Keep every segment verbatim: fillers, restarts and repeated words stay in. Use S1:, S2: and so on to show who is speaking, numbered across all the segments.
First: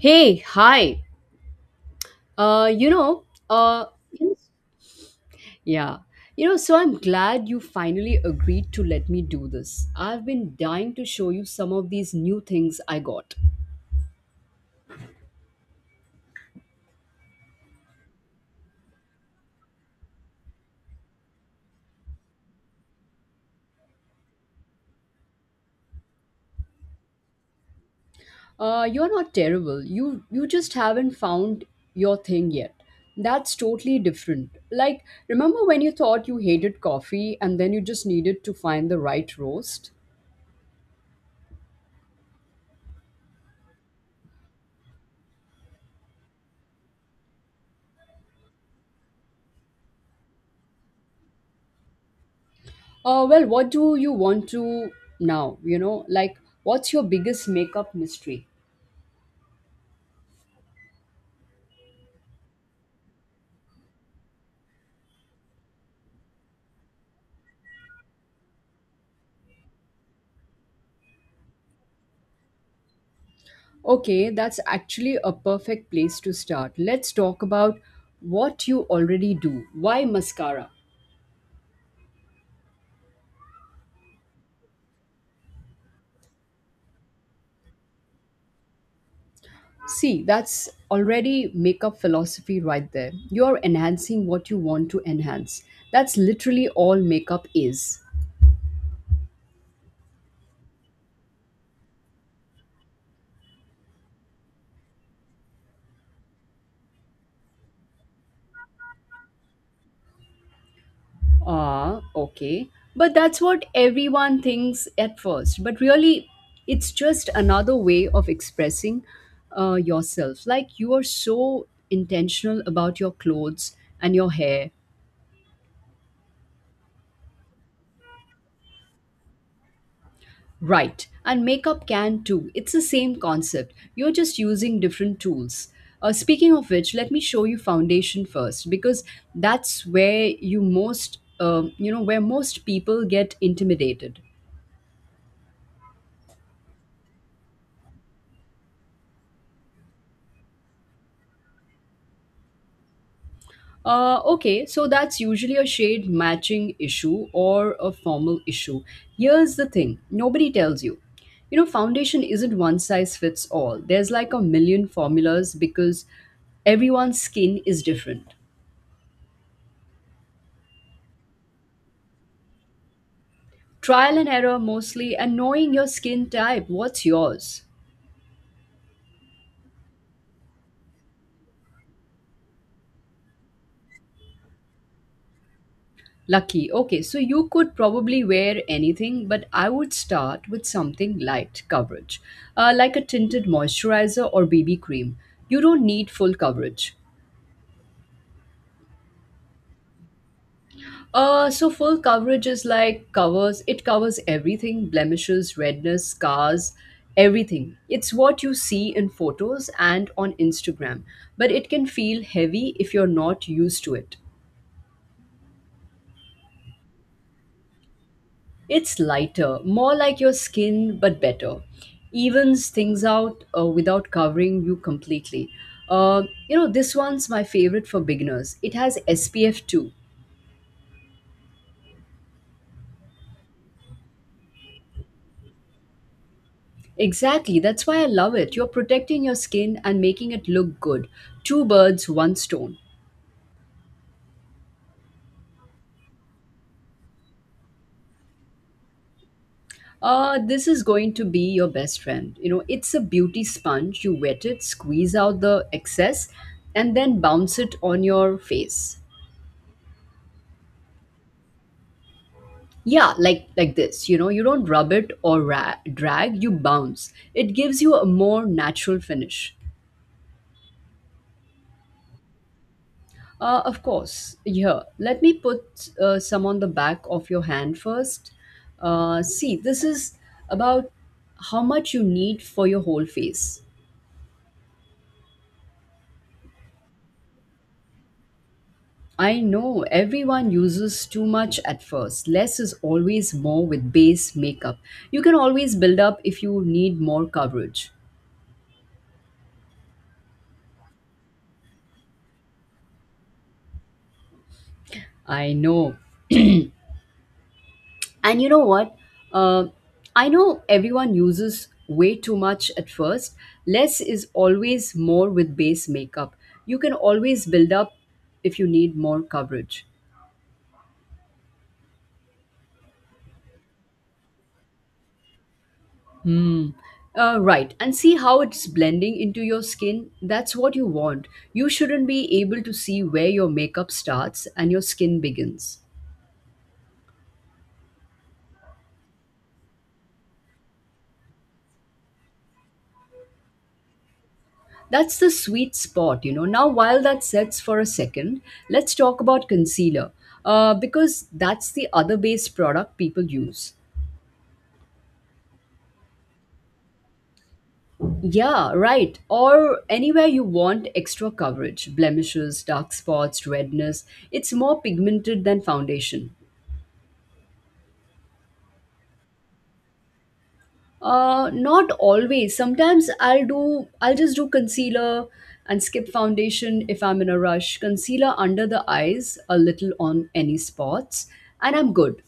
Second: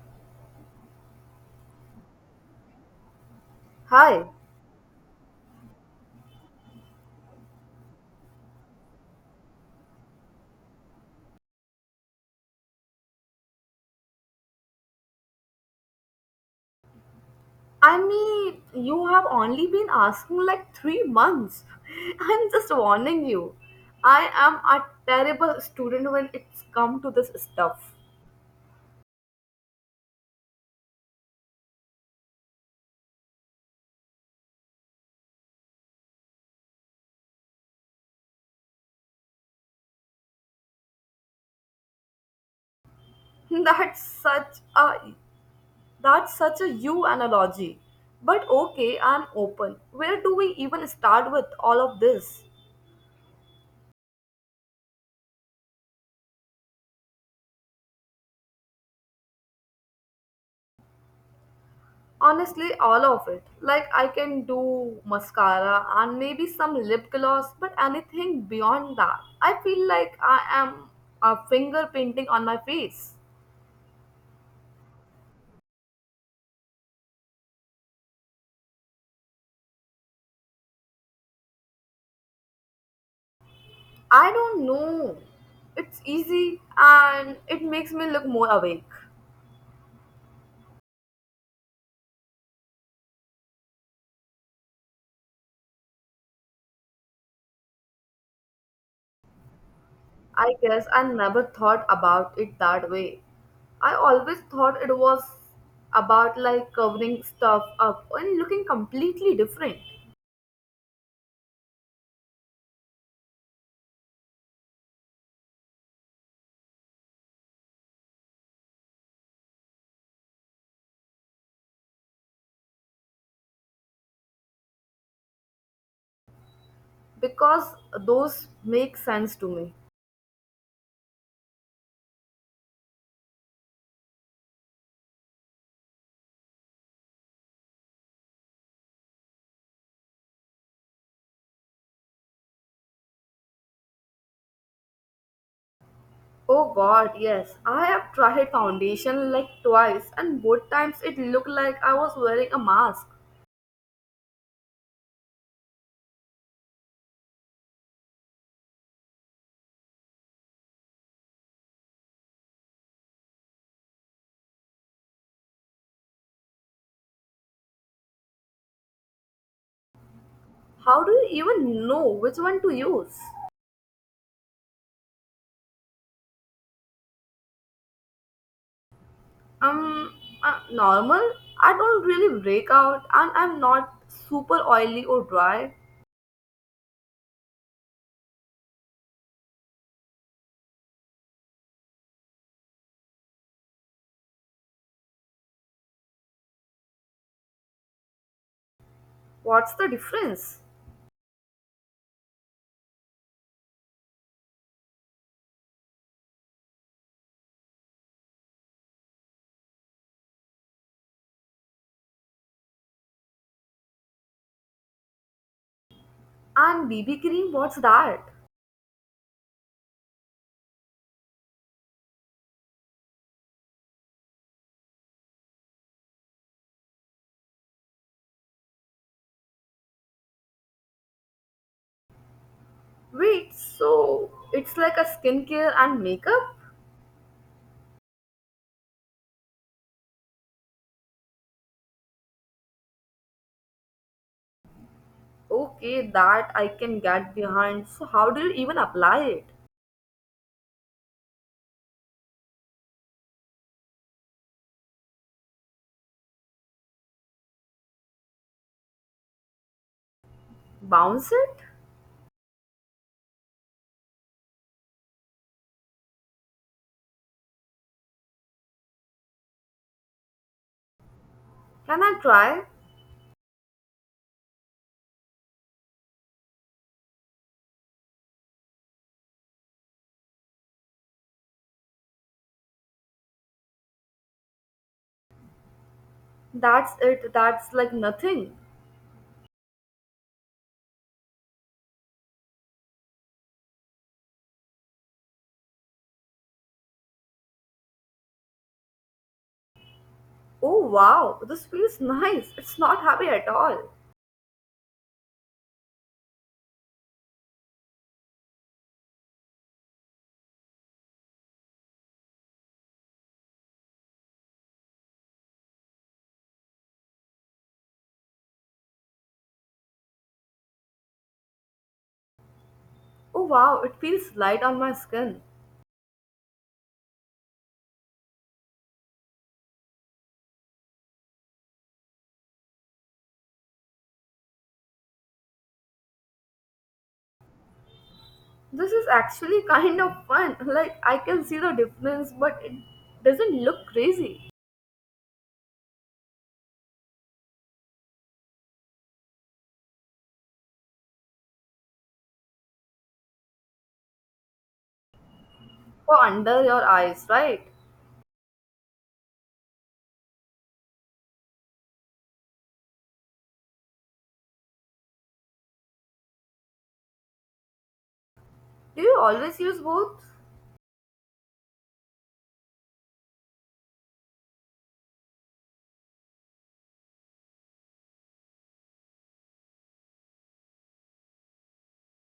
S1: Hey, hi. Uh, you know, uh,
S2: Hi.
S1: Yes. yeah, you know, so I'm glad you finally agreed to let me do this. I've been dying to show you some of these new things I got.
S2: I mean, you have only been asking like three months. I'm just warning you. I am a terrible student when it's come to this stuff.
S1: Uh, you're not terrible. You you just haven't found your thing yet. That's totally different. Like, remember when you thought you hated coffee and then you just needed to find the right roast?
S2: That's such a that's such a you analogy. But okay, I'm open. Where do we even start with all of this?
S1: Uh, well, what do you want to now? You know, like, what's your biggest makeup mystery?
S2: Honestly, all of it. Like, I can do mascara and maybe some lip gloss, but anything beyond that, I feel like I am a finger painting on my face.
S1: Okay, that's actually a perfect place to start. Let's talk about what you already do. Why mascara?
S2: I don't know. It's easy and it makes me look more awake.
S1: See, that's already makeup philosophy right there. You're enhancing what you want to enhance. That's literally all makeup is.
S2: I guess I never thought about it that way. I always thought it was about like covering stuff up and looking completely different
S1: Ah, okay. But that's what everyone thinks at first. But really, it's just another way of expressing uh, yourself. Like you are so intentional about your clothes and your hair.
S2: because those make sense to me.
S1: Right, and makeup can too. It's the same concept. You're just using different tools. Uh, speaking of which, let me show you foundation first because that's where you most, um, you know, where most people get intimidated.
S2: Oh god, yes. I have tried foundation like twice and both times it looked like I was wearing a mask.
S1: Uh, okay, so that's usually a shade matching issue or a formal issue. Here's the thing nobody tells you. You know, foundation isn't one size fits all. There's like a million formulas because everyone's skin is different.
S2: How do you even know which one to use?
S1: Trial and error mostly, and knowing your skin type. What's yours?
S2: Um, uh, Normal? I don't really break out and I'm not super oily or dry.
S1: Lucky. Okay, so you could probably wear anything, but I would start with something light coverage, uh, like a tinted moisturizer or B B cream. You don't need full coverage.
S2: What's the difference?
S1: Uh, so full coverage is like covers it covers everything, blemishes, redness, scars, everything. It's what you see in photos and on Instagram, but it can feel heavy if you're not used to it.
S2: And B B cream, what's that?
S1: It's lighter, more like your skin, but better. Evens things out uh, without covering you completely. Uh, you know, this one's my favorite for beginners. It has S P F two.
S2: Wait, so it's like a skincare and makeup?
S1: Exactly, that's why I love it. You're protecting your skin and making it look good. Two birds, one stone.
S2: Okay, that I can get behind. So how do you even apply it?
S1: Uh, this is going to be your best friend. You know, it's a beauty sponge. You wet it, squeeze out the excess, and then bounce it on your face.
S2: Bounce it?
S1: Yeah, like like this, you know, you don't rub it or ra- drag, you bounce. It gives you a more natural finish.
S2: Can I try?
S1: Uh, of course, here, let me put uh, some on the back of your hand first. Uh, see, this is about how much you need for your whole face.
S2: That's it, that's like nothing.
S1: I know everyone uses too much at first. Less is always more with base makeup. You can always build up if you need more coverage.
S2: Oh wow, this feels nice. It's not heavy at all.
S1: I know. And you know what? Uh, I know everyone uses way too much at first. Less is always more with base makeup. You can always build up if you need more coverage.
S2: Oh wow, it feels light on my skin.
S1: Hmm. Uh, right. And see how it's blending into your skin? That's what you want. You shouldn't be able to see where your makeup starts and your skin begins.
S2: This is actually kind of fun. Like I can see the difference, but it doesn't look crazy.
S1: That's the sweet spot, you know. Now, while that sets for a second, let's talk about concealer uh, because that's the other base product people use.
S2: Or under your eyes, right?
S1: Yeah, right. Or anywhere you want extra coverage, blemishes, dark spots, redness. It's more pigmented than foundation.
S2: Do you always use both?
S1: Uh, not always. Sometimes I'll do, I'll just do concealer and skip foundation if I'm in a rush. Concealer under the eyes, a little on any spots, and I'm good.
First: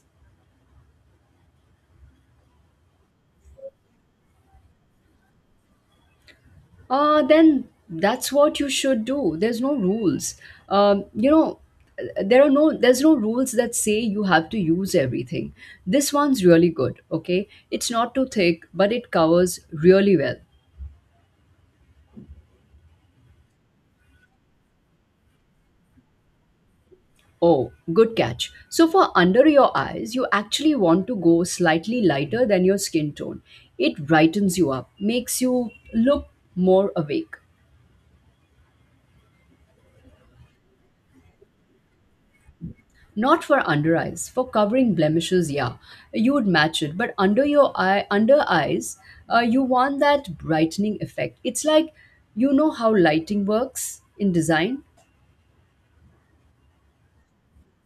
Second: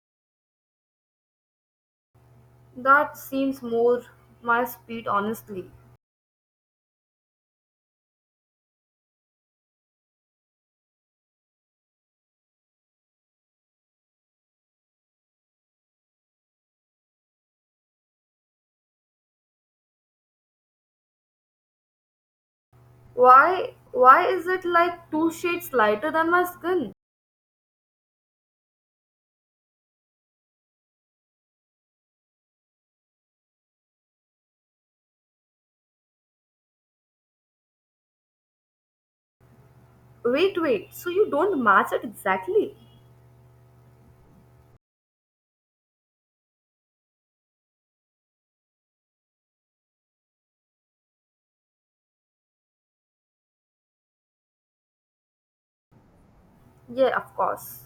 S2: That seems more my speed honestly.
S1: Uh, then that's what you should do. There's no rules. Um, you know, there are no there's no rules that say you have to use everything. This one's really good. Okay, it's not too thick, but it covers really well.
S2: Why why is it like two shades lighter than my skin?
S1: Oh, good catch. So for under your eyes, you actually want to go slightly lighter than your skin tone. It brightens you up, makes you look more awake.
S2: Wait, wait. So you don't match it exactly?
S1: Not for under eyes. For covering blemishes, yeah, you would match it. But under your eye, under eyes, uh, you want that brightening effect. It's like you know how lighting works in design.
S2: Yeah, of course.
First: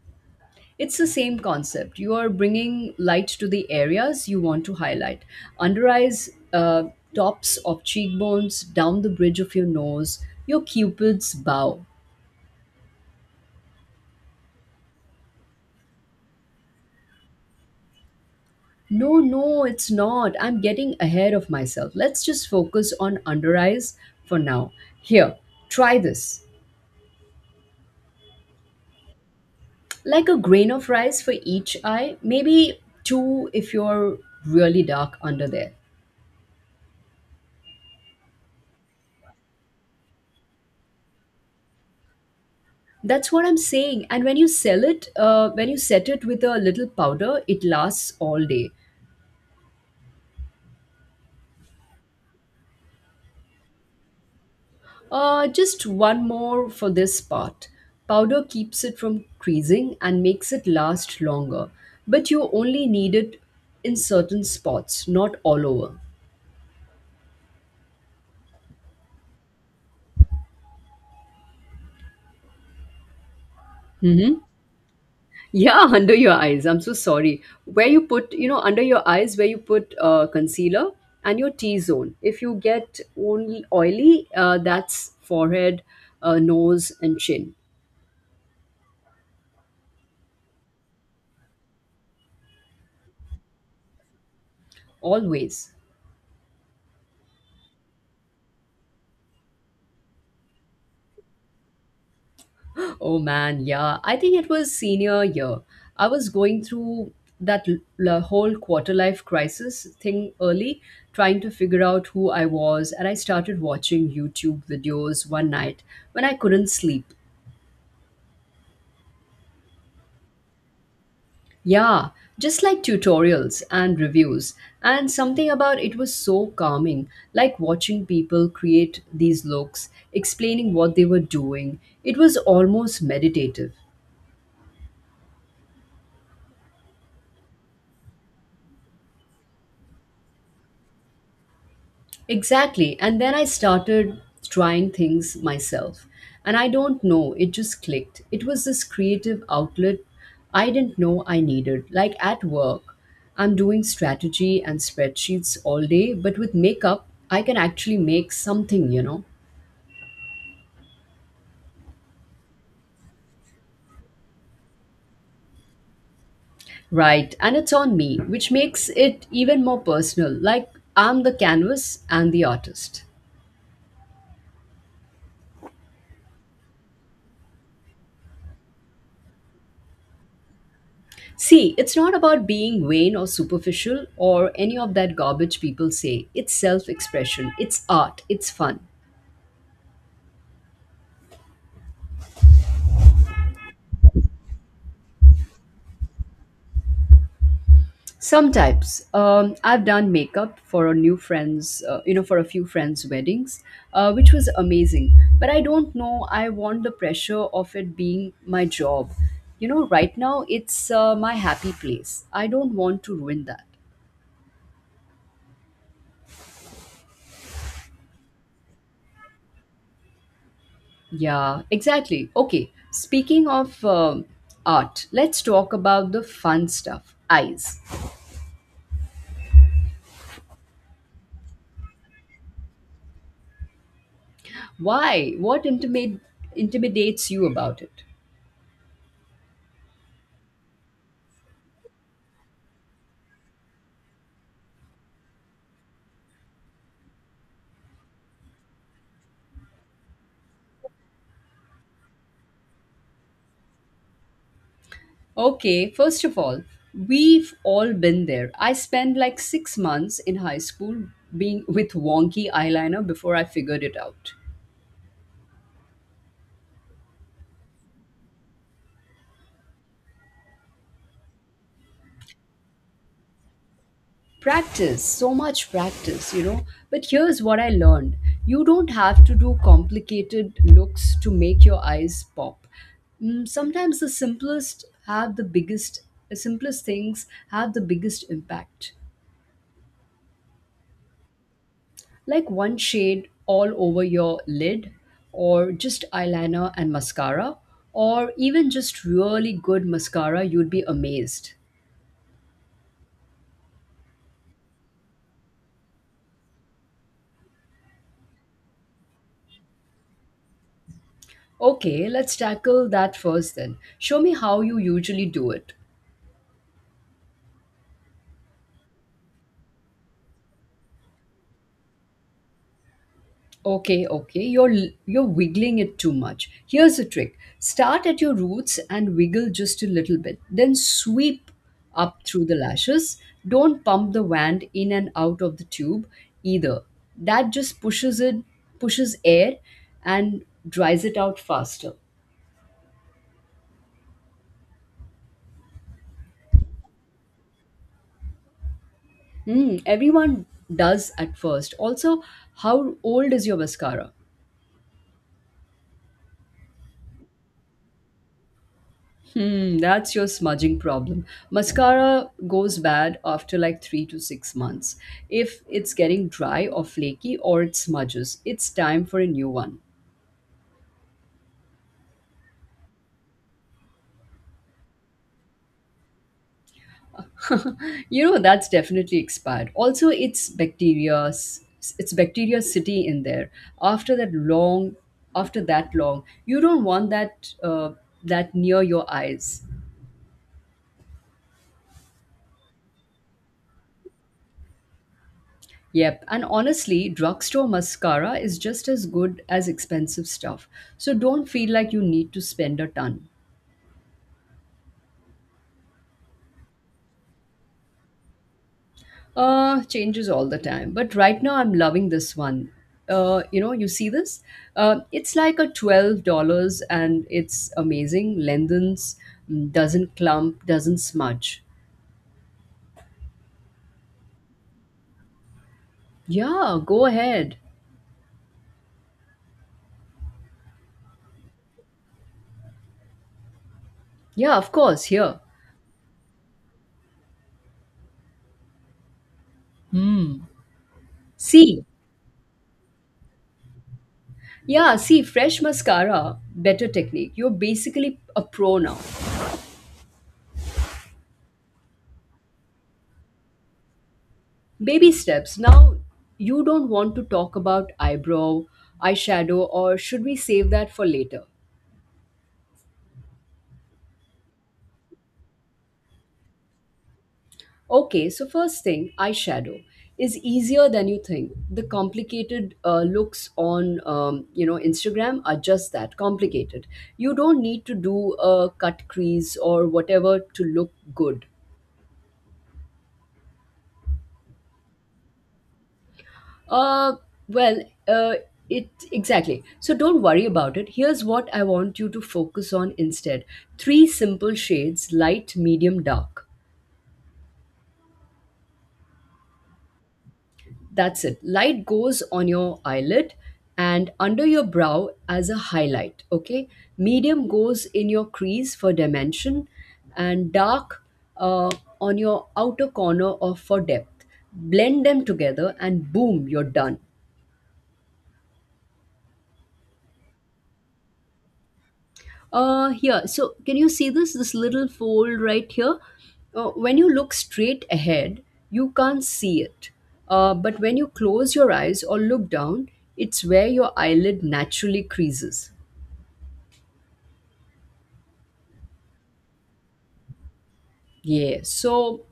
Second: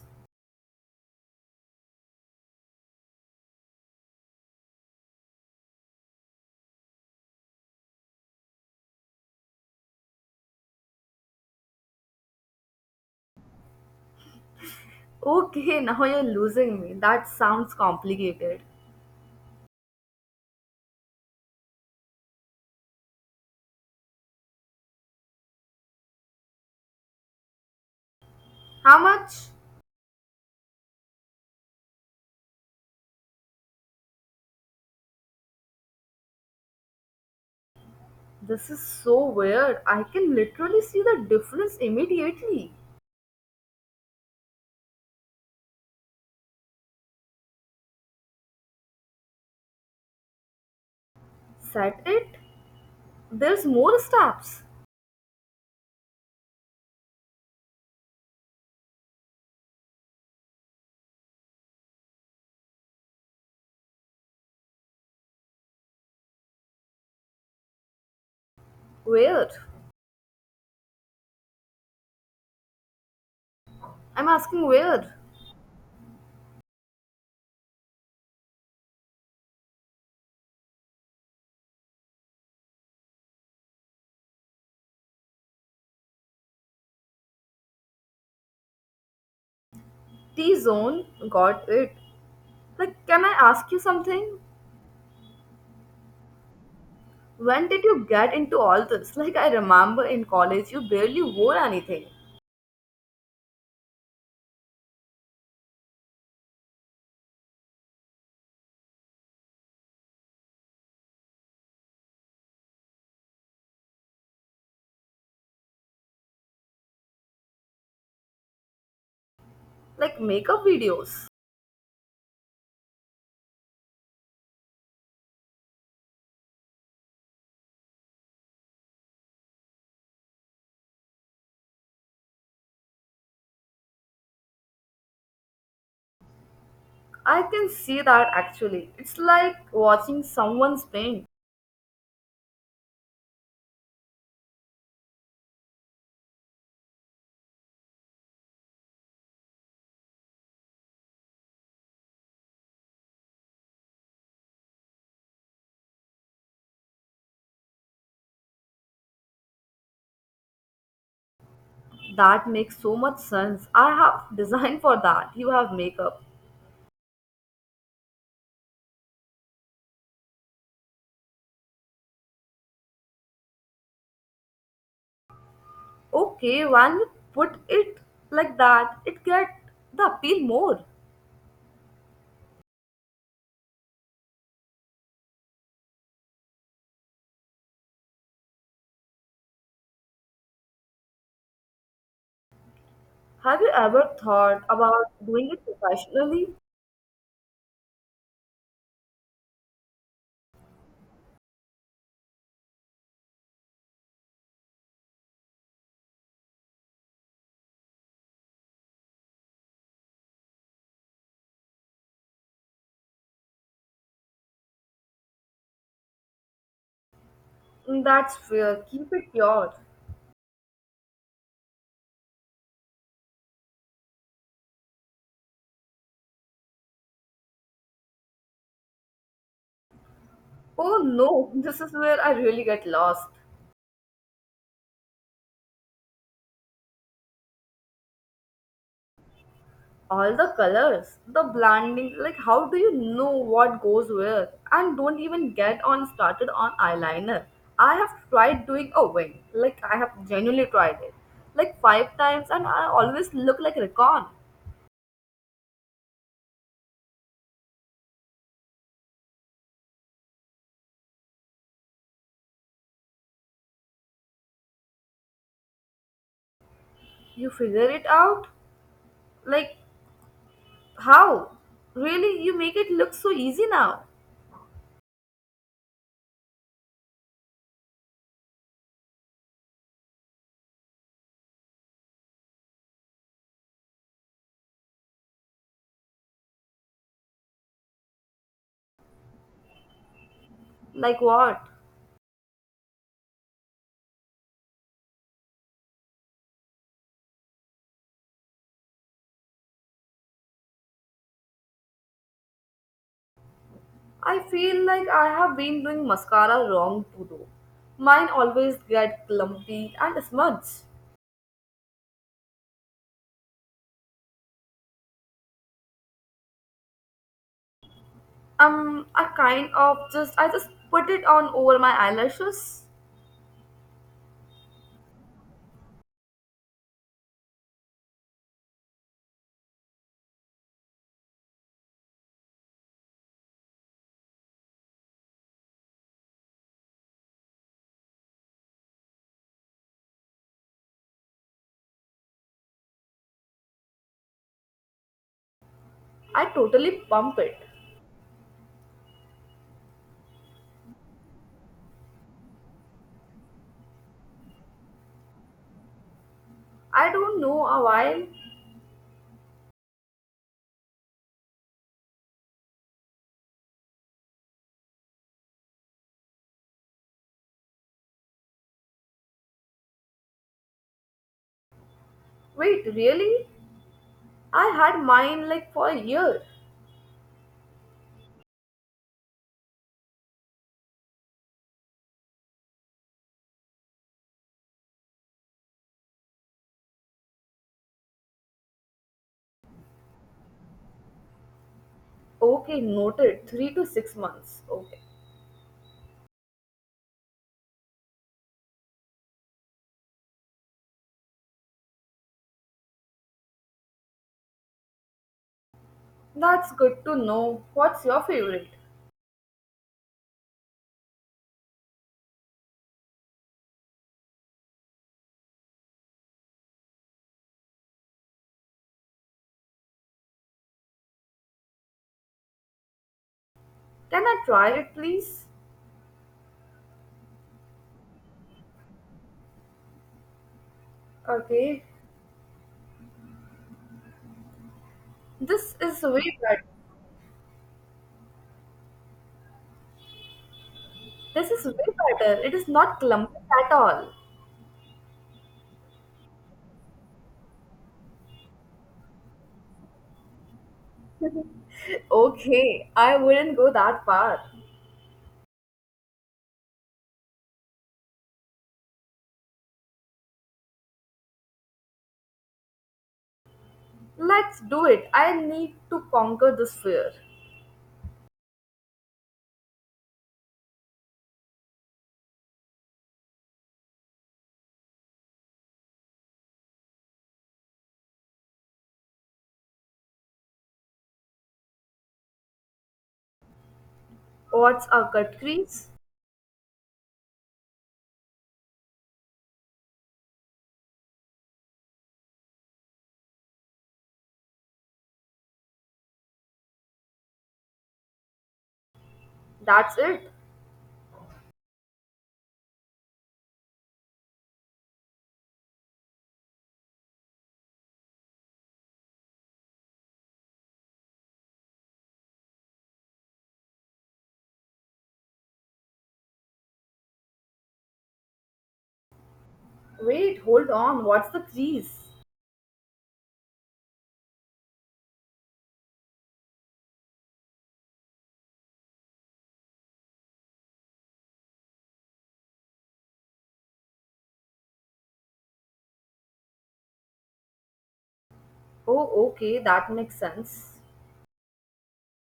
S1: It's the same concept. You are bringing light to the areas you want to highlight. Under eyes, uh, tops of cheekbones, down the bridge of your nose, your cupid's bow.
S2: Okay, now you're losing me. That sounds complicated.
S1: No, no, it's not. I'm getting ahead of myself. Let's just focus on under eyes for now. Here, try this.
S2: How much?
S1: Like a grain of rice for each eye, maybe two if you're really dark under there.
S2: This is so weird. I can literally see the difference immediately.
S1: That's what I'm saying. And when you sell it, uh, when you set it with a little powder, it lasts all day.
S2: Set it? There's more steps.
S1: Uh, just one more for this part. Powder keeps it from creasing and makes it last longer, but you only need it in certain spots, not all over.
S2: Where? I'm
S1: Mm-hmm.
S2: asking where?
S1: Yeah, under your eyes. I'm so sorry. Where you put, you know, under your eyes, where you put uh, concealer and your T zone. If you get only oily, uh, that's forehead, uh, nose, and chin.
S2: T zone? Got it. Like, can I ask you something?
S1: Always.
S2: When did you get into all this? Like, I remember in college you barely wore anything.
S1: Oh man, yeah. I think it was senior year. I was going through that l- l- whole quarter life crisis thing early, trying to figure out who I was, and I started watching YouTube videos one night when I couldn't sleep.
S2: Like, makeup videos.
S1: Yeah, just like tutorials and reviews. And something about it was so calming, like watching people create these looks, explaining what they were doing. It was almost meditative.
S2: I can see that actually. It's like watching someone's paint.
S1: Exactly. And then I started trying things myself. And I don't know, it just clicked. It was this creative outlet I didn't know I needed. Like at work, I'm doing strategy and spreadsheets all day, but with makeup, I can actually make something, you know?
S2: That makes so much sense. I have designed for that. You have makeup.
S1: Right. And it's on me, which makes it even more personal. Like I'm the canvas and the artist.
S2: Okay, when you put it like that, it get the appeal more.
S1: See, it's not about being vain or superficial or any of that garbage people say. It's self expression, it's art, it's fun.
S2: Have you ever thought about doing it professionally?
S1: Sometimes um, I've done makeup for a new friend's, uh, you know, for a few friends' weddings, uh, which was amazing. But I don't know, I want the pressure of it being my job. You know, right now it's uh, my happy place. I don't want to ruin that.
S2: Mm, that's fair. Keep it pure.
S1: Yeah, exactly. Okay, speaking of um, art, let's talk about the fun stuff. Eyes.
S2: Oh no, this is where I really get lost.
S1: Why? What intimate, intimidates you about it?
S2: All the colors, the blending, like how do you know what goes where? And don't even get on started on eyeliner. I have tried doing a wing, like I have genuinely tried it, like five times, and I always look like Recon.
S1: Okay, first of all, we've all been there. I spent like six months in high school being with wonky eyeliner before I figured it out.
S2: You figure it out, like how? Really, you make it look so easy now.
S1: Practice, so much practice, you know. But here's what I learned. You don't have to do complicated looks to make your eyes pop. Mm, sometimes the simplest have the biggest the simplest things have the biggest impact,
S2: Like what?
S1: like one shade all over your lid, or just eyeliner and mascara, or even just really good mascara. You'd be amazed.
S2: I feel like I have been doing mascara wrong to do. Mine always get clumpy and smudge.
S1: Okay, let's tackle that first. Then show me how you usually do it.
S2: Um, I kind of just I just put it on over my eyelashes.
S1: Okay, okay. You're you're wiggling it too much. Here's a trick. Start at your roots and wiggle just a little bit. Then sweep up through the lashes. Don't pump the wand in and out of the tube either. That just pushes it pushes air and dries it out faster.
S2: I totally pump it.
S1: Hmm, everyone does at first. Also, how old is your mascara?
S2: I don't know, a while.
S1: Hmm, that's your smudging problem. Mascara goes bad after like three to six months. If it's getting dry or flaky or it smudges, it's time for a new one.
S2: Wait, really? I had mine like for a year.
S1: You know, that's definitely expired. Also, it's bacteria, it's bacteria city in there. After that long, After that long, you don't want that uh, that near your eyes.
S2: Okay, noted. Three to six months. Okay,
S1: Yep, and honestly, drugstore mascara is just as good as expensive stuff, so don't feel like you need to spend a ton.
S2: that's good to know. What's your favorite?
S1: Uh, changes all the time, but right now I'm loving this one. Uh, you know, you see this? Uh, it's like a twelve dollars and it's amazing. Lengthens, mm, doesn't clump, doesn't smudge.
S2: Can I try it, please?
S1: Yeah, go ahead.
S2: Okay,
S1: Yeah, of course, here.
S2: this is way better. This is
S1: See,
S2: way better. It is not clumpy at all.
S1: yeah, see, fresh mascara, better technique. You're basically a pro now.
S2: Okay, I wouldn't go that far.
S1: Baby steps. Now, you don't want to talk about eyebrow, eyeshadow, or should we save that for later?
S2: Let's do it. I need to conquer this fear.
S1: Okay, so first thing, eyeshadow is easier than you think. The complicated uh, looks on um, you know Instagram are just that complicated. You don't need to do a cut crease or whatever to look good.
S2: What's a cut crease?
S1: Uh, well, uh, it exactly. So don't worry about it. Here's what I want you to focus on instead. Three simple shades: light, medium, dark.
S2: That's it.
S1: That's it. Light goes on your eyelid and under your brow as a highlight, okay? Medium goes in your crease for dimension, and dark uh, on your outer corner of for depth. Blend them together and boom, you're done.
S2: Wait, hold on. What's the crease?
S1: Uh, here. So, can you see this? This little fold right here? Uh, when you look straight ahead, you can't see it. Uh, but when you close your eyes or look down, it's where your eyelid naturally creases.
S2: Oh, okay, that makes sense.
S1: Yeah. So,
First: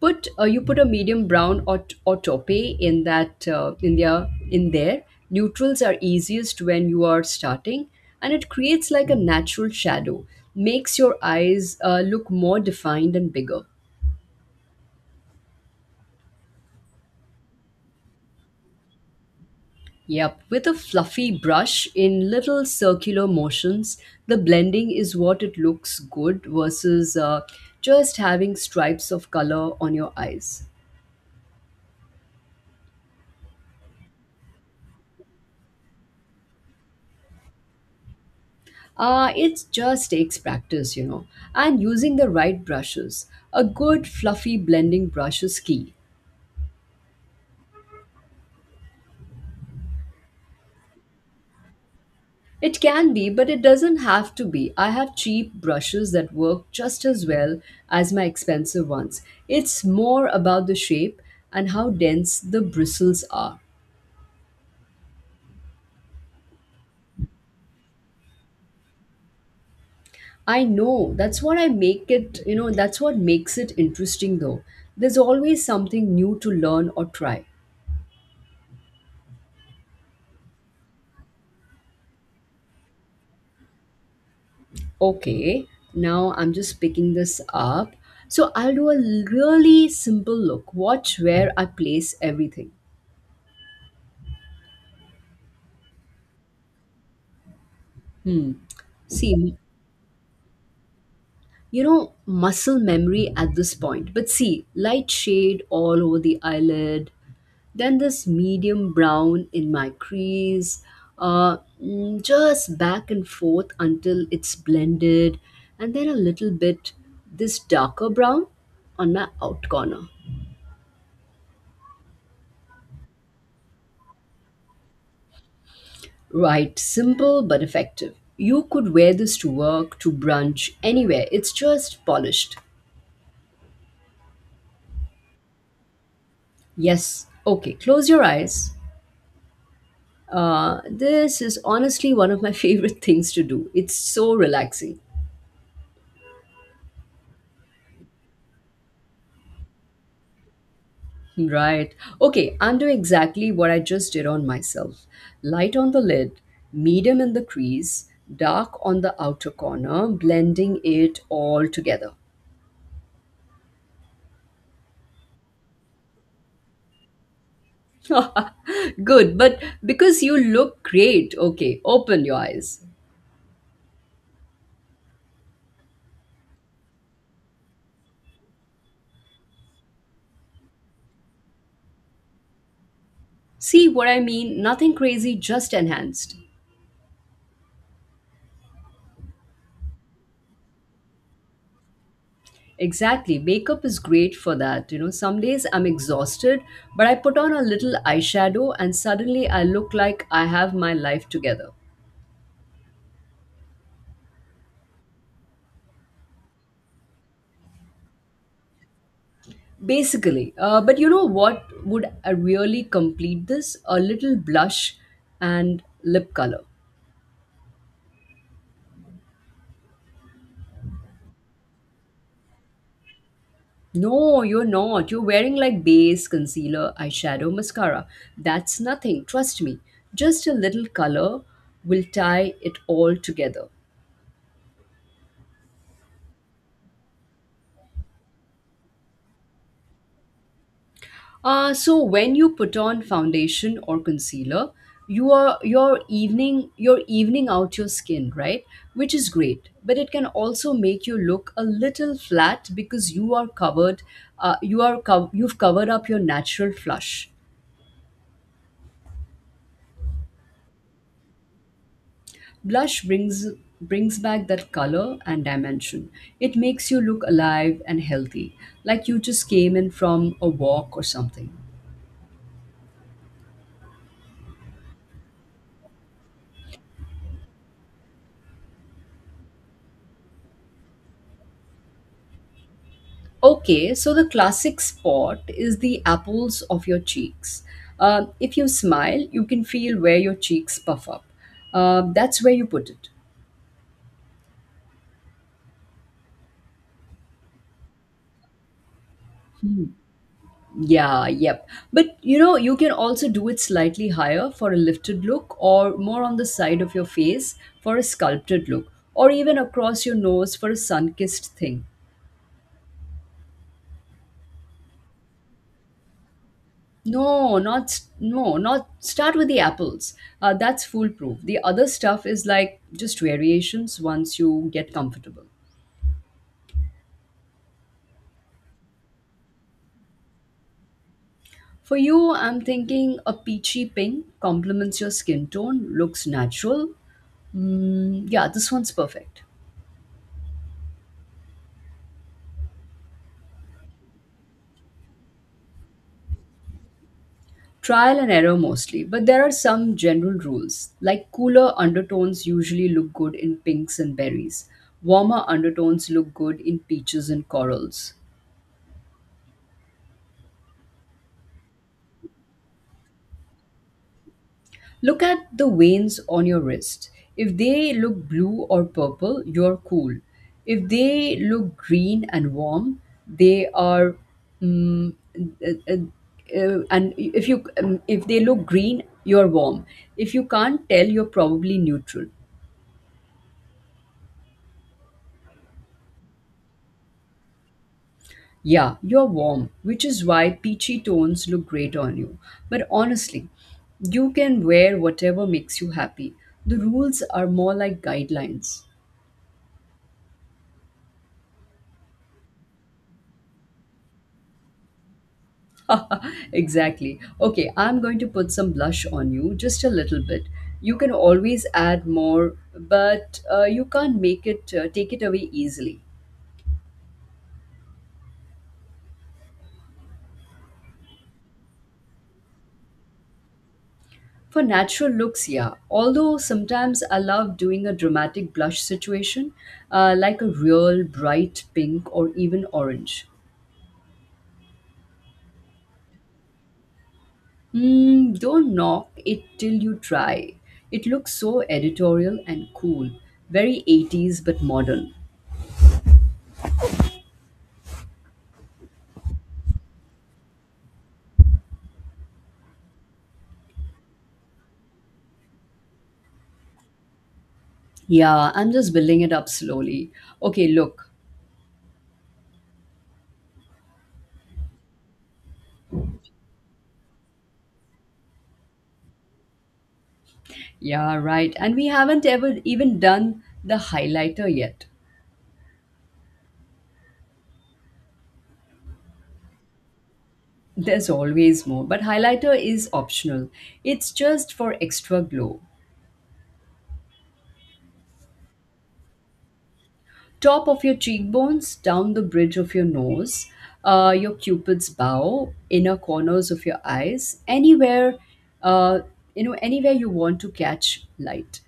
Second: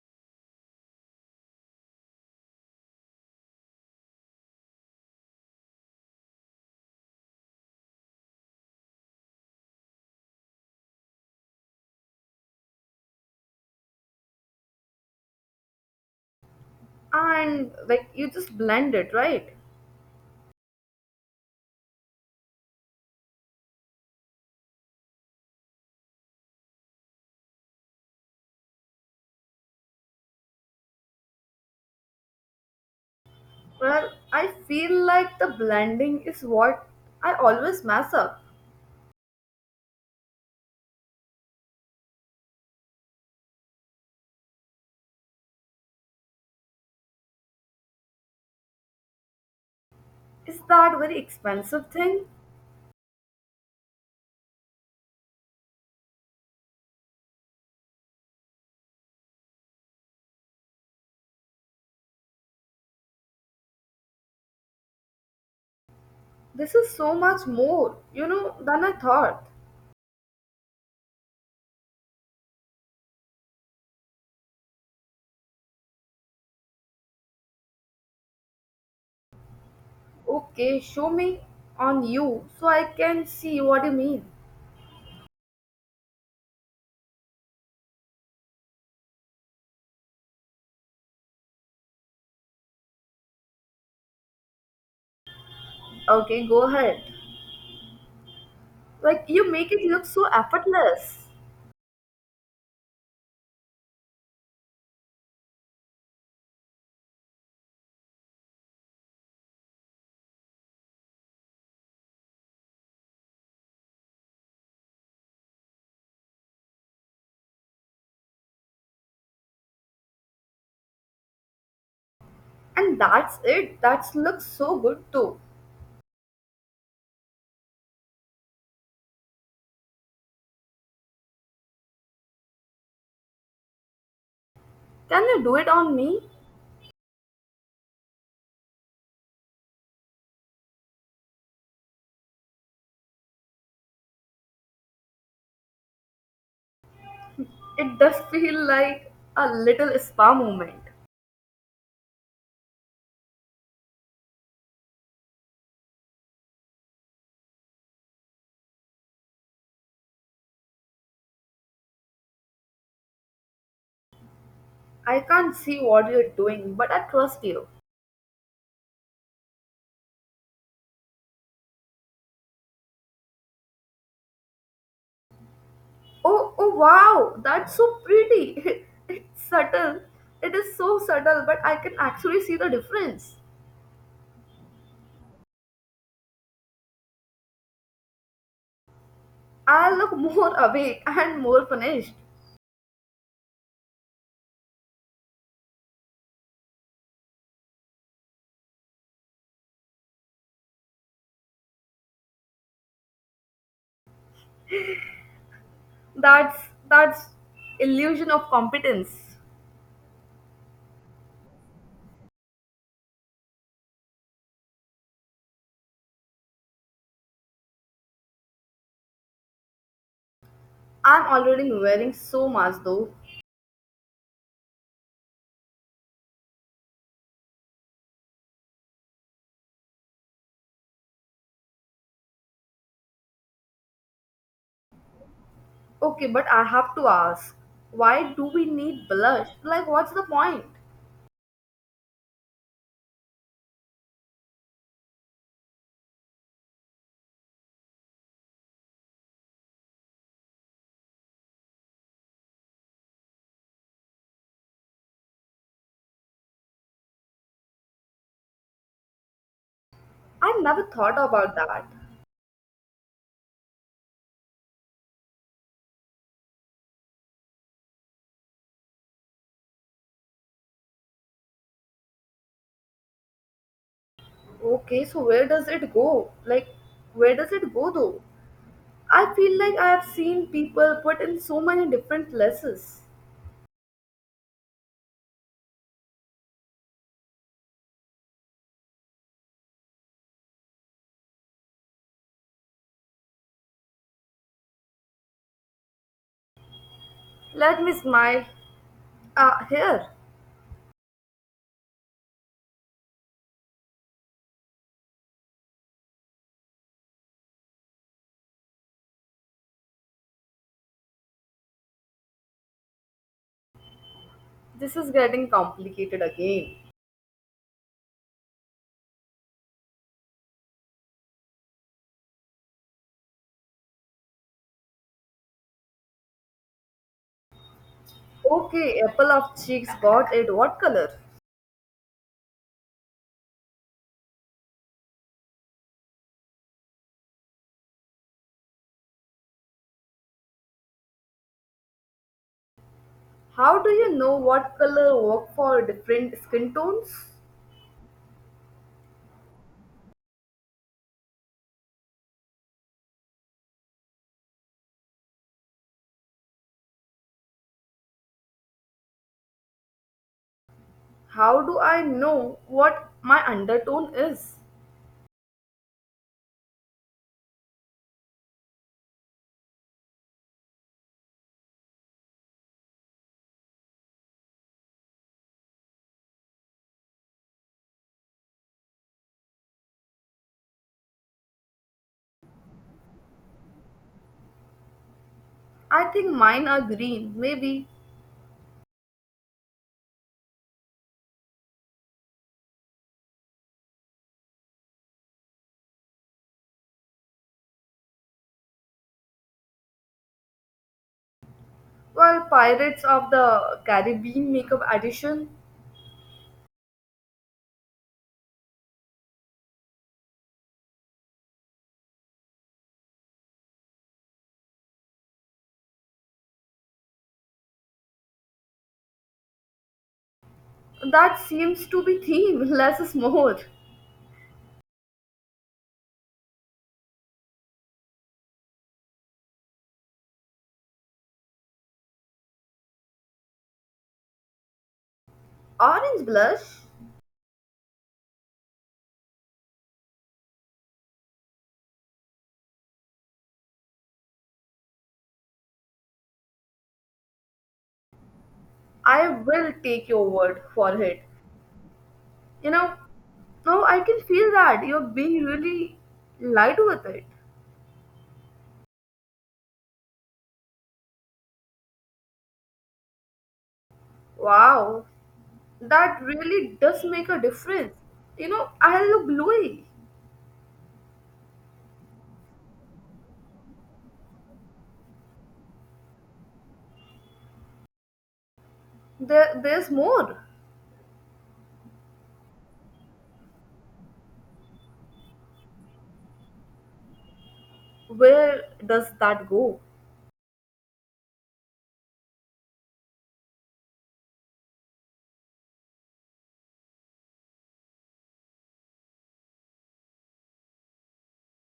S1: put uh, you put a medium brown or, t- or taupe in that uh, in there in there. Neutrals are easiest when you are starting, and it creates like a natural shadow, makes your eyes uh, look more defined and bigger.
S2: And like you just blend it, right?
S1: Yep, with a fluffy brush in little circular motions, the blending is what it looks good versus uh, just having stripes of color on your eyes.
S2: Well, I feel like the blending is what I always mess up.
S1: Uh, it just takes practice, you know, and using the right brushes. A good fluffy blending brush is key.
S2: Is that very expensive thing?
S1: It can be, but it doesn't have to be. I have cheap brushes that work just as well as my expensive ones. It's more about the shape and how dense the bristles are.
S2: This is so much more, you know, than I thought.
S1: I know. That's what I make it, you know, that's what makes it interesting though. There's always something new to learn or try.
S2: Okay, show me on you so I can see what you mean.
S1: Okay, now I'm just picking this up. So I'll do a really simple look. Watch where I place everything.
S2: Okay, go ahead.
S1: Hmm.
S2: Like you
S1: See,
S2: make it look so effortless.
S1: you know, muscle memory at this point. But see, light shade all over the eyelid, then this medium brown in my crease, uh, mm, just back and forth until it's blended, and then a little bit this darker brown on my out corner.
S2: And that's it. That looks so good too.
S1: Right, simple but effective. You could wear this to work, to brunch, anywhere. It's just polished.
S2: Can you do it on me?
S1: Yes. Okay, close your eyes. Uh, this is honestly one of my favorite things to do. It's so relaxing.
S2: It does feel like a little spa moment.
S1: Right. Okay, I'm doing exactly what I just did on myself. Light on the lid, medium in the crease, dark on the outer corner, blending it all together.
S2: I can't see what you're doing, but I trust you.
S1: Good, but because you look great, okay, open your eyes.
S2: Oh, oh wow, that's so pretty. It's subtle. It is so subtle, but I can actually see the difference.
S1: See what I mean? Nothing crazy, just enhanced.
S2: I look more awake and more finished.
S1: Exactly. Makeup is great for that. You know, some days I'm exhausted, but I put on a little eyeshadow and suddenly I look like I have my life together.
S2: That's that's illusion of competence.
S1: Basically. Uh, but you know what would uh, really complete this? A little blush and lip color.
S2: I'm already wearing so much though.
S1: No, you're not. You're wearing like base, concealer, eyeshadow, mascara. That's nothing. Trust me. Just a little color will tie it all together.
S2: Okay, but I have to ask, why do we need blush? Like, what's the point?
S1: Uh, so when you put on foundation or concealer, you are you're evening you're evening out your skin, right? Which is great, but it can also make you look a little flat because you are covered. Uh, you are cov- you've covered up your natural flush.
S2: I never thought about that.
S1: Blush brings brings back that color and dimension. It makes you look alive and healthy, like you just came in from a walk or something.
S2: Okay, so where does it go? Like, where does it go though? I feel like I have seen people put in so many different lenses.
S1: Okay, so the classic spot is the apples of your cheeks. Uh, if you smile, you can feel where your cheeks puff up. Uh, that's where you put it.
S2: Let me smile. Ah, here.
S1: Yeah, yep. But you know, you can also do it slightly higher for a lifted look, or more on the side of your face for a sculpted look, or even across your nose for a sun kissed thing.
S2: This is getting complicated again.
S1: No, not s-, no, not start with the apples. Uh, that's foolproof. The other stuff is like just variations once you get comfortable.
S2: Okay, apple of cheeks got it. What color?
S1: For you, I'm thinking a peachy pink complements your skin tone, looks natural. Mm, yeah, this one's perfect.
S2: How do you know what color work for different skin tones?
S1: Trial and error mostly, but there are some general rules. Like cooler undertones usually look good in pinks and berries, warmer undertones look good in peaches and corals.
S2: How do I know what my undertone is?
S1: Look at the veins on your wrist. If they look blue or purple, you're cool. If they look green and warm, they are. mm, uh, uh, uh, and if you um, if they look green, you're warm. If you can't tell, you're probably neutral.
S2: I think mine are green, maybe.
S1: Yeah, you're warm, which is why peachy tones look great on you. But honestly, you can wear whatever makes you happy. The rules are more like guidelines.
S2: Well, Pirates of the Caribbean makeup edition.
S1: Exactly. Okay, I'm going to put some blush on you, just a little bit. You can always add more, but uh, you can't make it uh, take it away easily.
S2: That seems to be theme, less is more.
S1: For natural looks, yeah. Although sometimes I love doing a dramatic blush situation, uh, like a real bright pink or even orange.
S2: Orange blush?
S1: Hmm, don't knock it till you try. It looks so editorial and cool, very eighties but modern.
S2: I will take your word for it. You know, now I can feel that you're being really light with it.
S1: Yeah, I'm just building it up slowly. Okay, look.
S2: Wow, that really does make a difference. You know, I look bluey.
S1: Yeah, right. And we haven't ever even done the highlighter yet.
S2: There, there's more.
S1: There's always more, but highlighter is optional. It's just for extra glow.
S2: Where does that go?
S1: Top of your cheekbones, down the bridge of your nose, uh, your cupid's bow, inner corners of your eyes, anywhere, uh, you know, anywhere you want to catch light.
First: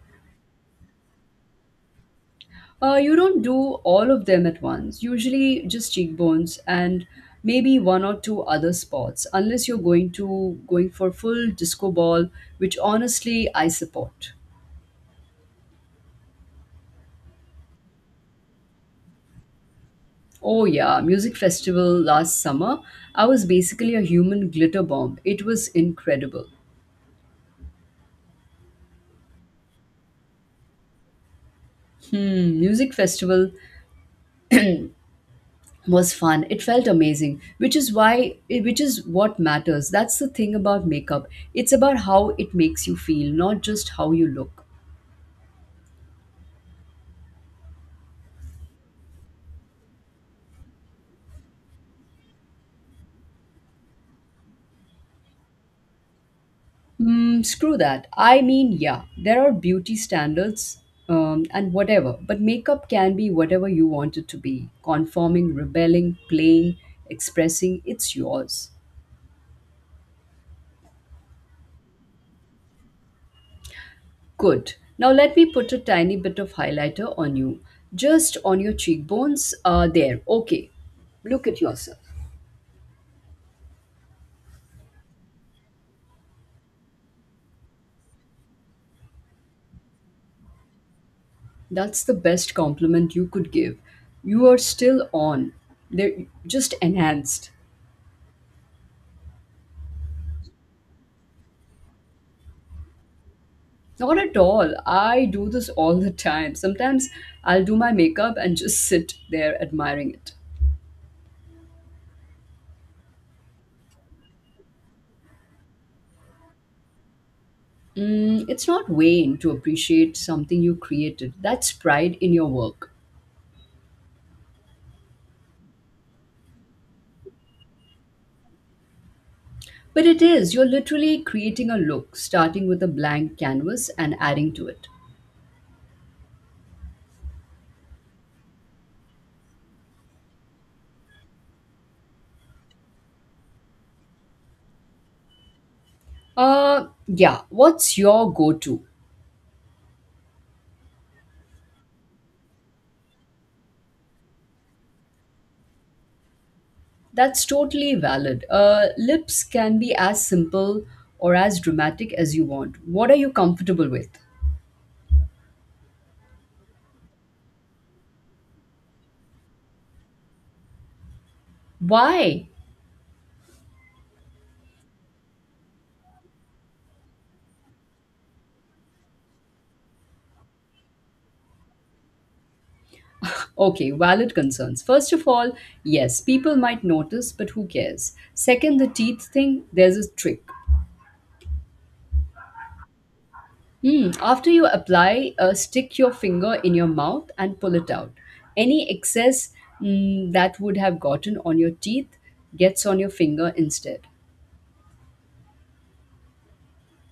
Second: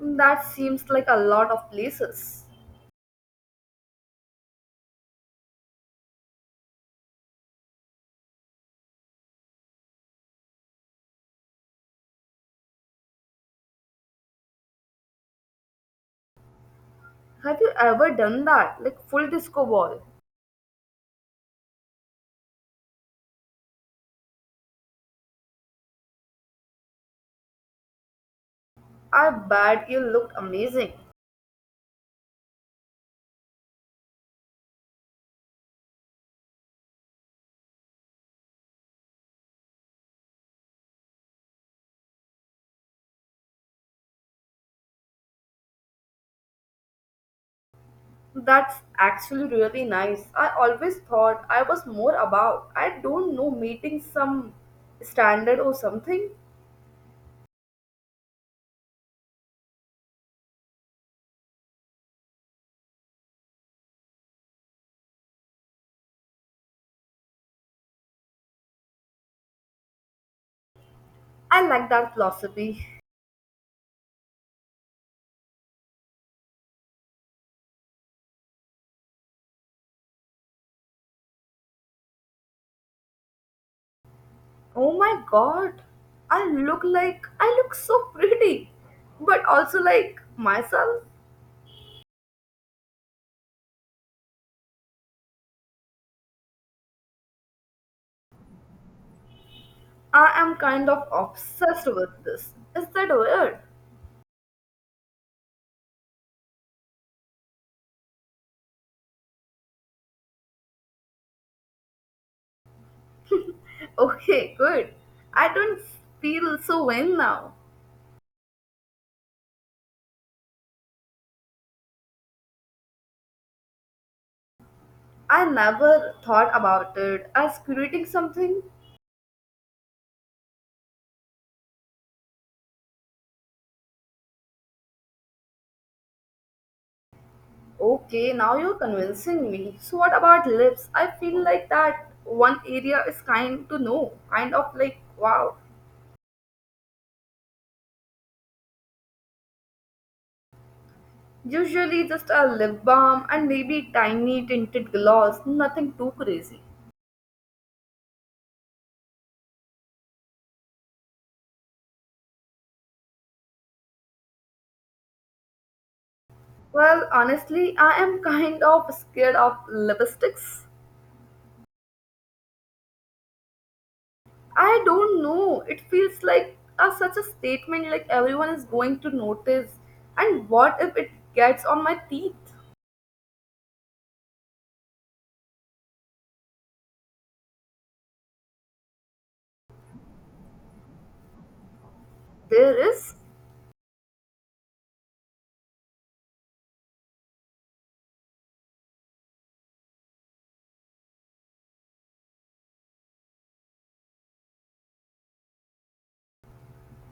S2: That seems like a lot of places.
S1: Uh, you don't do all of them at once, usually just cheekbones and maybe one or two other spots, unless you're going to going for full disco ball, which honestly I support.
S2: Have you ever done that? Like full disco ball?
S1: Oh yeah, music festival last summer, I was basically a human glitter bomb. It was incredible.
S2: I bet you looked amazing.
S1: Hmm, music festival was fun. It felt amazing, which is why which is what matters. That's the thing about makeup. It's about how it makes you feel, not just how you look.
S2: That's actually really nice. I always thought I was more about, I don't know, meeting some standard or something.
S1: Mm, screw that. I mean, yeah, there are beauty standards um, and whatever, but makeup can be whatever you want it to be conforming, rebelling, playing, expressing. It's yours.
S2: I like that philosophy.
S1: Good. Now let me put a tiny bit of highlighter on you. Just on your cheekbones. Uh, there. Okay. Look at yourself.
S2: Oh my god. I look like I look so pretty, but also like myself.
S1: That's the best compliment you could give. You are still on. They're just enhanced.
S2: I am kind of obsessed with this. Is that weird?
S1: Not at all. I do this all the time. Sometimes I'll do my makeup and just sit there admiring it.
S2: Okay, good. I don't feel so vain now.
S1: Mm, it's not vain to appreciate something you created. That's pride in your work.
S2: I never thought about it as creating something.
S1: But it is. You're literally creating a look, starting with a blank canvas and adding to it.
S2: Okay, now you're convincing me. So what about lips? I feel like that one area is kind to know. Kind of like wow.
S1: Uh, yeah. What's your go to?
S2: Usually just a lip balm and maybe tiny tinted gloss, nothing too crazy.
S1: That's totally valid. Uh, lips can be as simple or as dramatic as you want. What are you comfortable with?
S2: Well, honestly, I am kind of scared of lipsticks.
S1: Why?
S2: I don't know. It feels like a, such a statement, like everyone is going to notice. And what if it gets on my teeth?
S1: Okay, valid concerns. First of all, yes, people might notice, but who cares? Second, the teeth thing, there's a trick.
S2: There is.
S1: Hmm, after you apply, uh, stick your finger in your mouth and pull it out. Any excess mm, that would have gotten on your teeth gets on your finger instead.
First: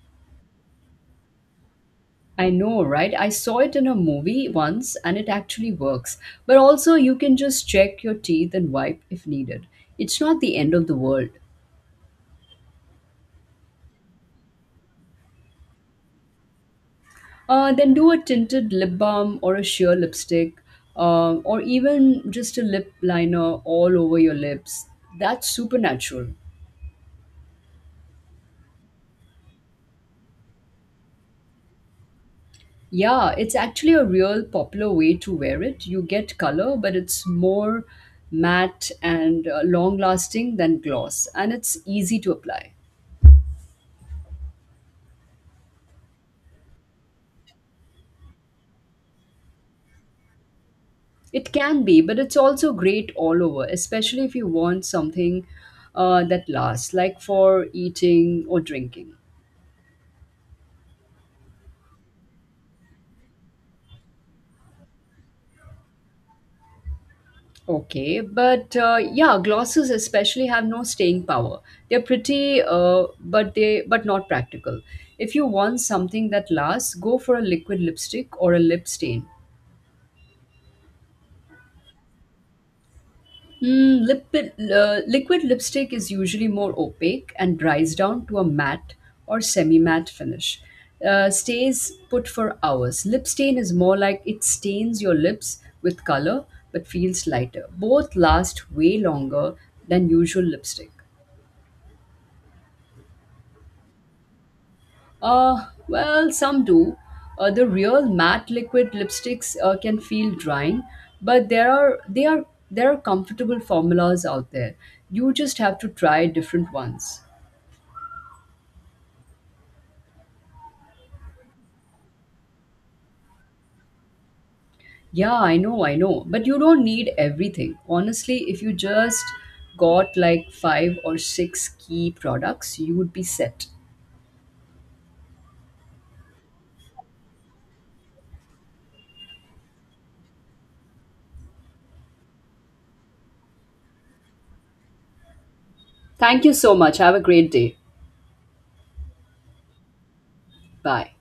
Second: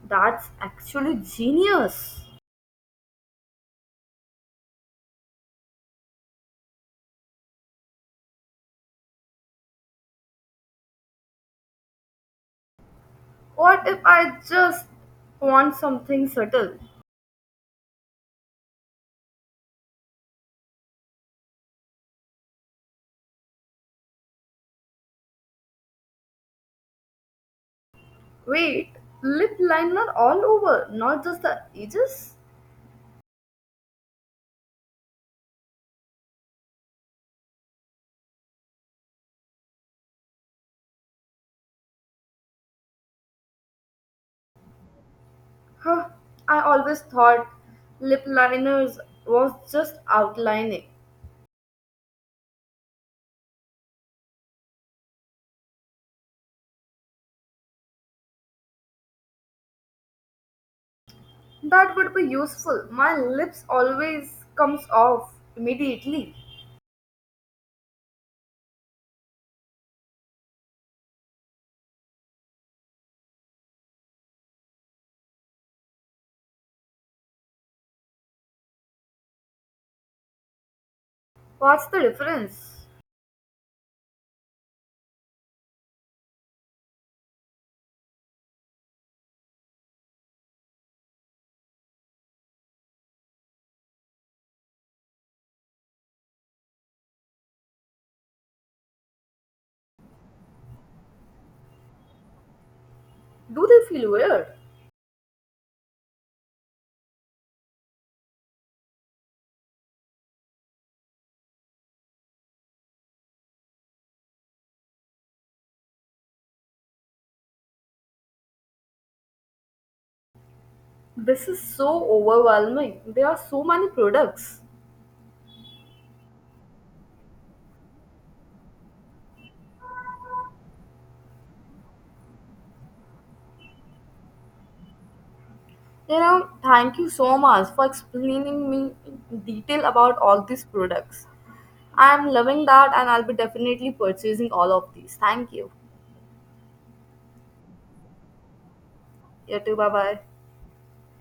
S2: That's actually genius.
S1: I know, right? I saw it in a movie once and it actually works. But also, you can just check your teeth and wipe if needed. It's not the end of the world.
S2: What if I just want something subtle?
S1: Uh, then do a tinted lip balm or a sheer lipstick, um, or even just a lip liner all over your lips. That's supernatural.
S2: Wait, lip liner all over, not just the edges?
S1: Yeah, it's actually a real popular way to wear it. You get color, but it's more matte and uh, long lasting than gloss, and it's easy to apply.
S2: Huh, I always thought lip liners was just outlining.
S1: It can be, but it's also great all over, especially if you want something uh, that lasts, like for eating or drinking.
S2: That would be useful. My lips always comes off immediately.
S1: Okay, but uh, yeah, glosses especially have no staying power. They're pretty, uh, but they but not practical. If you want something that lasts, go for a liquid lipstick or a lip stain.
S2: What's the difference?
S1: Mm, lip, uh, liquid lipstick is usually more opaque and dries down to a matte or semi-matte finish. Uh, stays put for hours. Lip stain is more like it stains your lips with color but feels lighter. Both last way longer than usual lipstick.
S2: Do they feel weird?
S1: Uh, well, some do. Uh, the real matte liquid lipsticks uh, can feel drying, but there are they are there are comfortable formulas out there. You just have to try different ones.
S2: This is so overwhelming. There are so many products.
S1: Yeah, I know, I know, but you don't need everything. Honestly, if you just got like five or six key products, you would be set.
S2: You know, thank you so much for explaining me in detail about all these products. I'm loving that and I'll be definitely purchasing all of these. Thank you.
S1: Thank you so much. Have a great day.
S2: You too. Bye bye.
S1: Bye.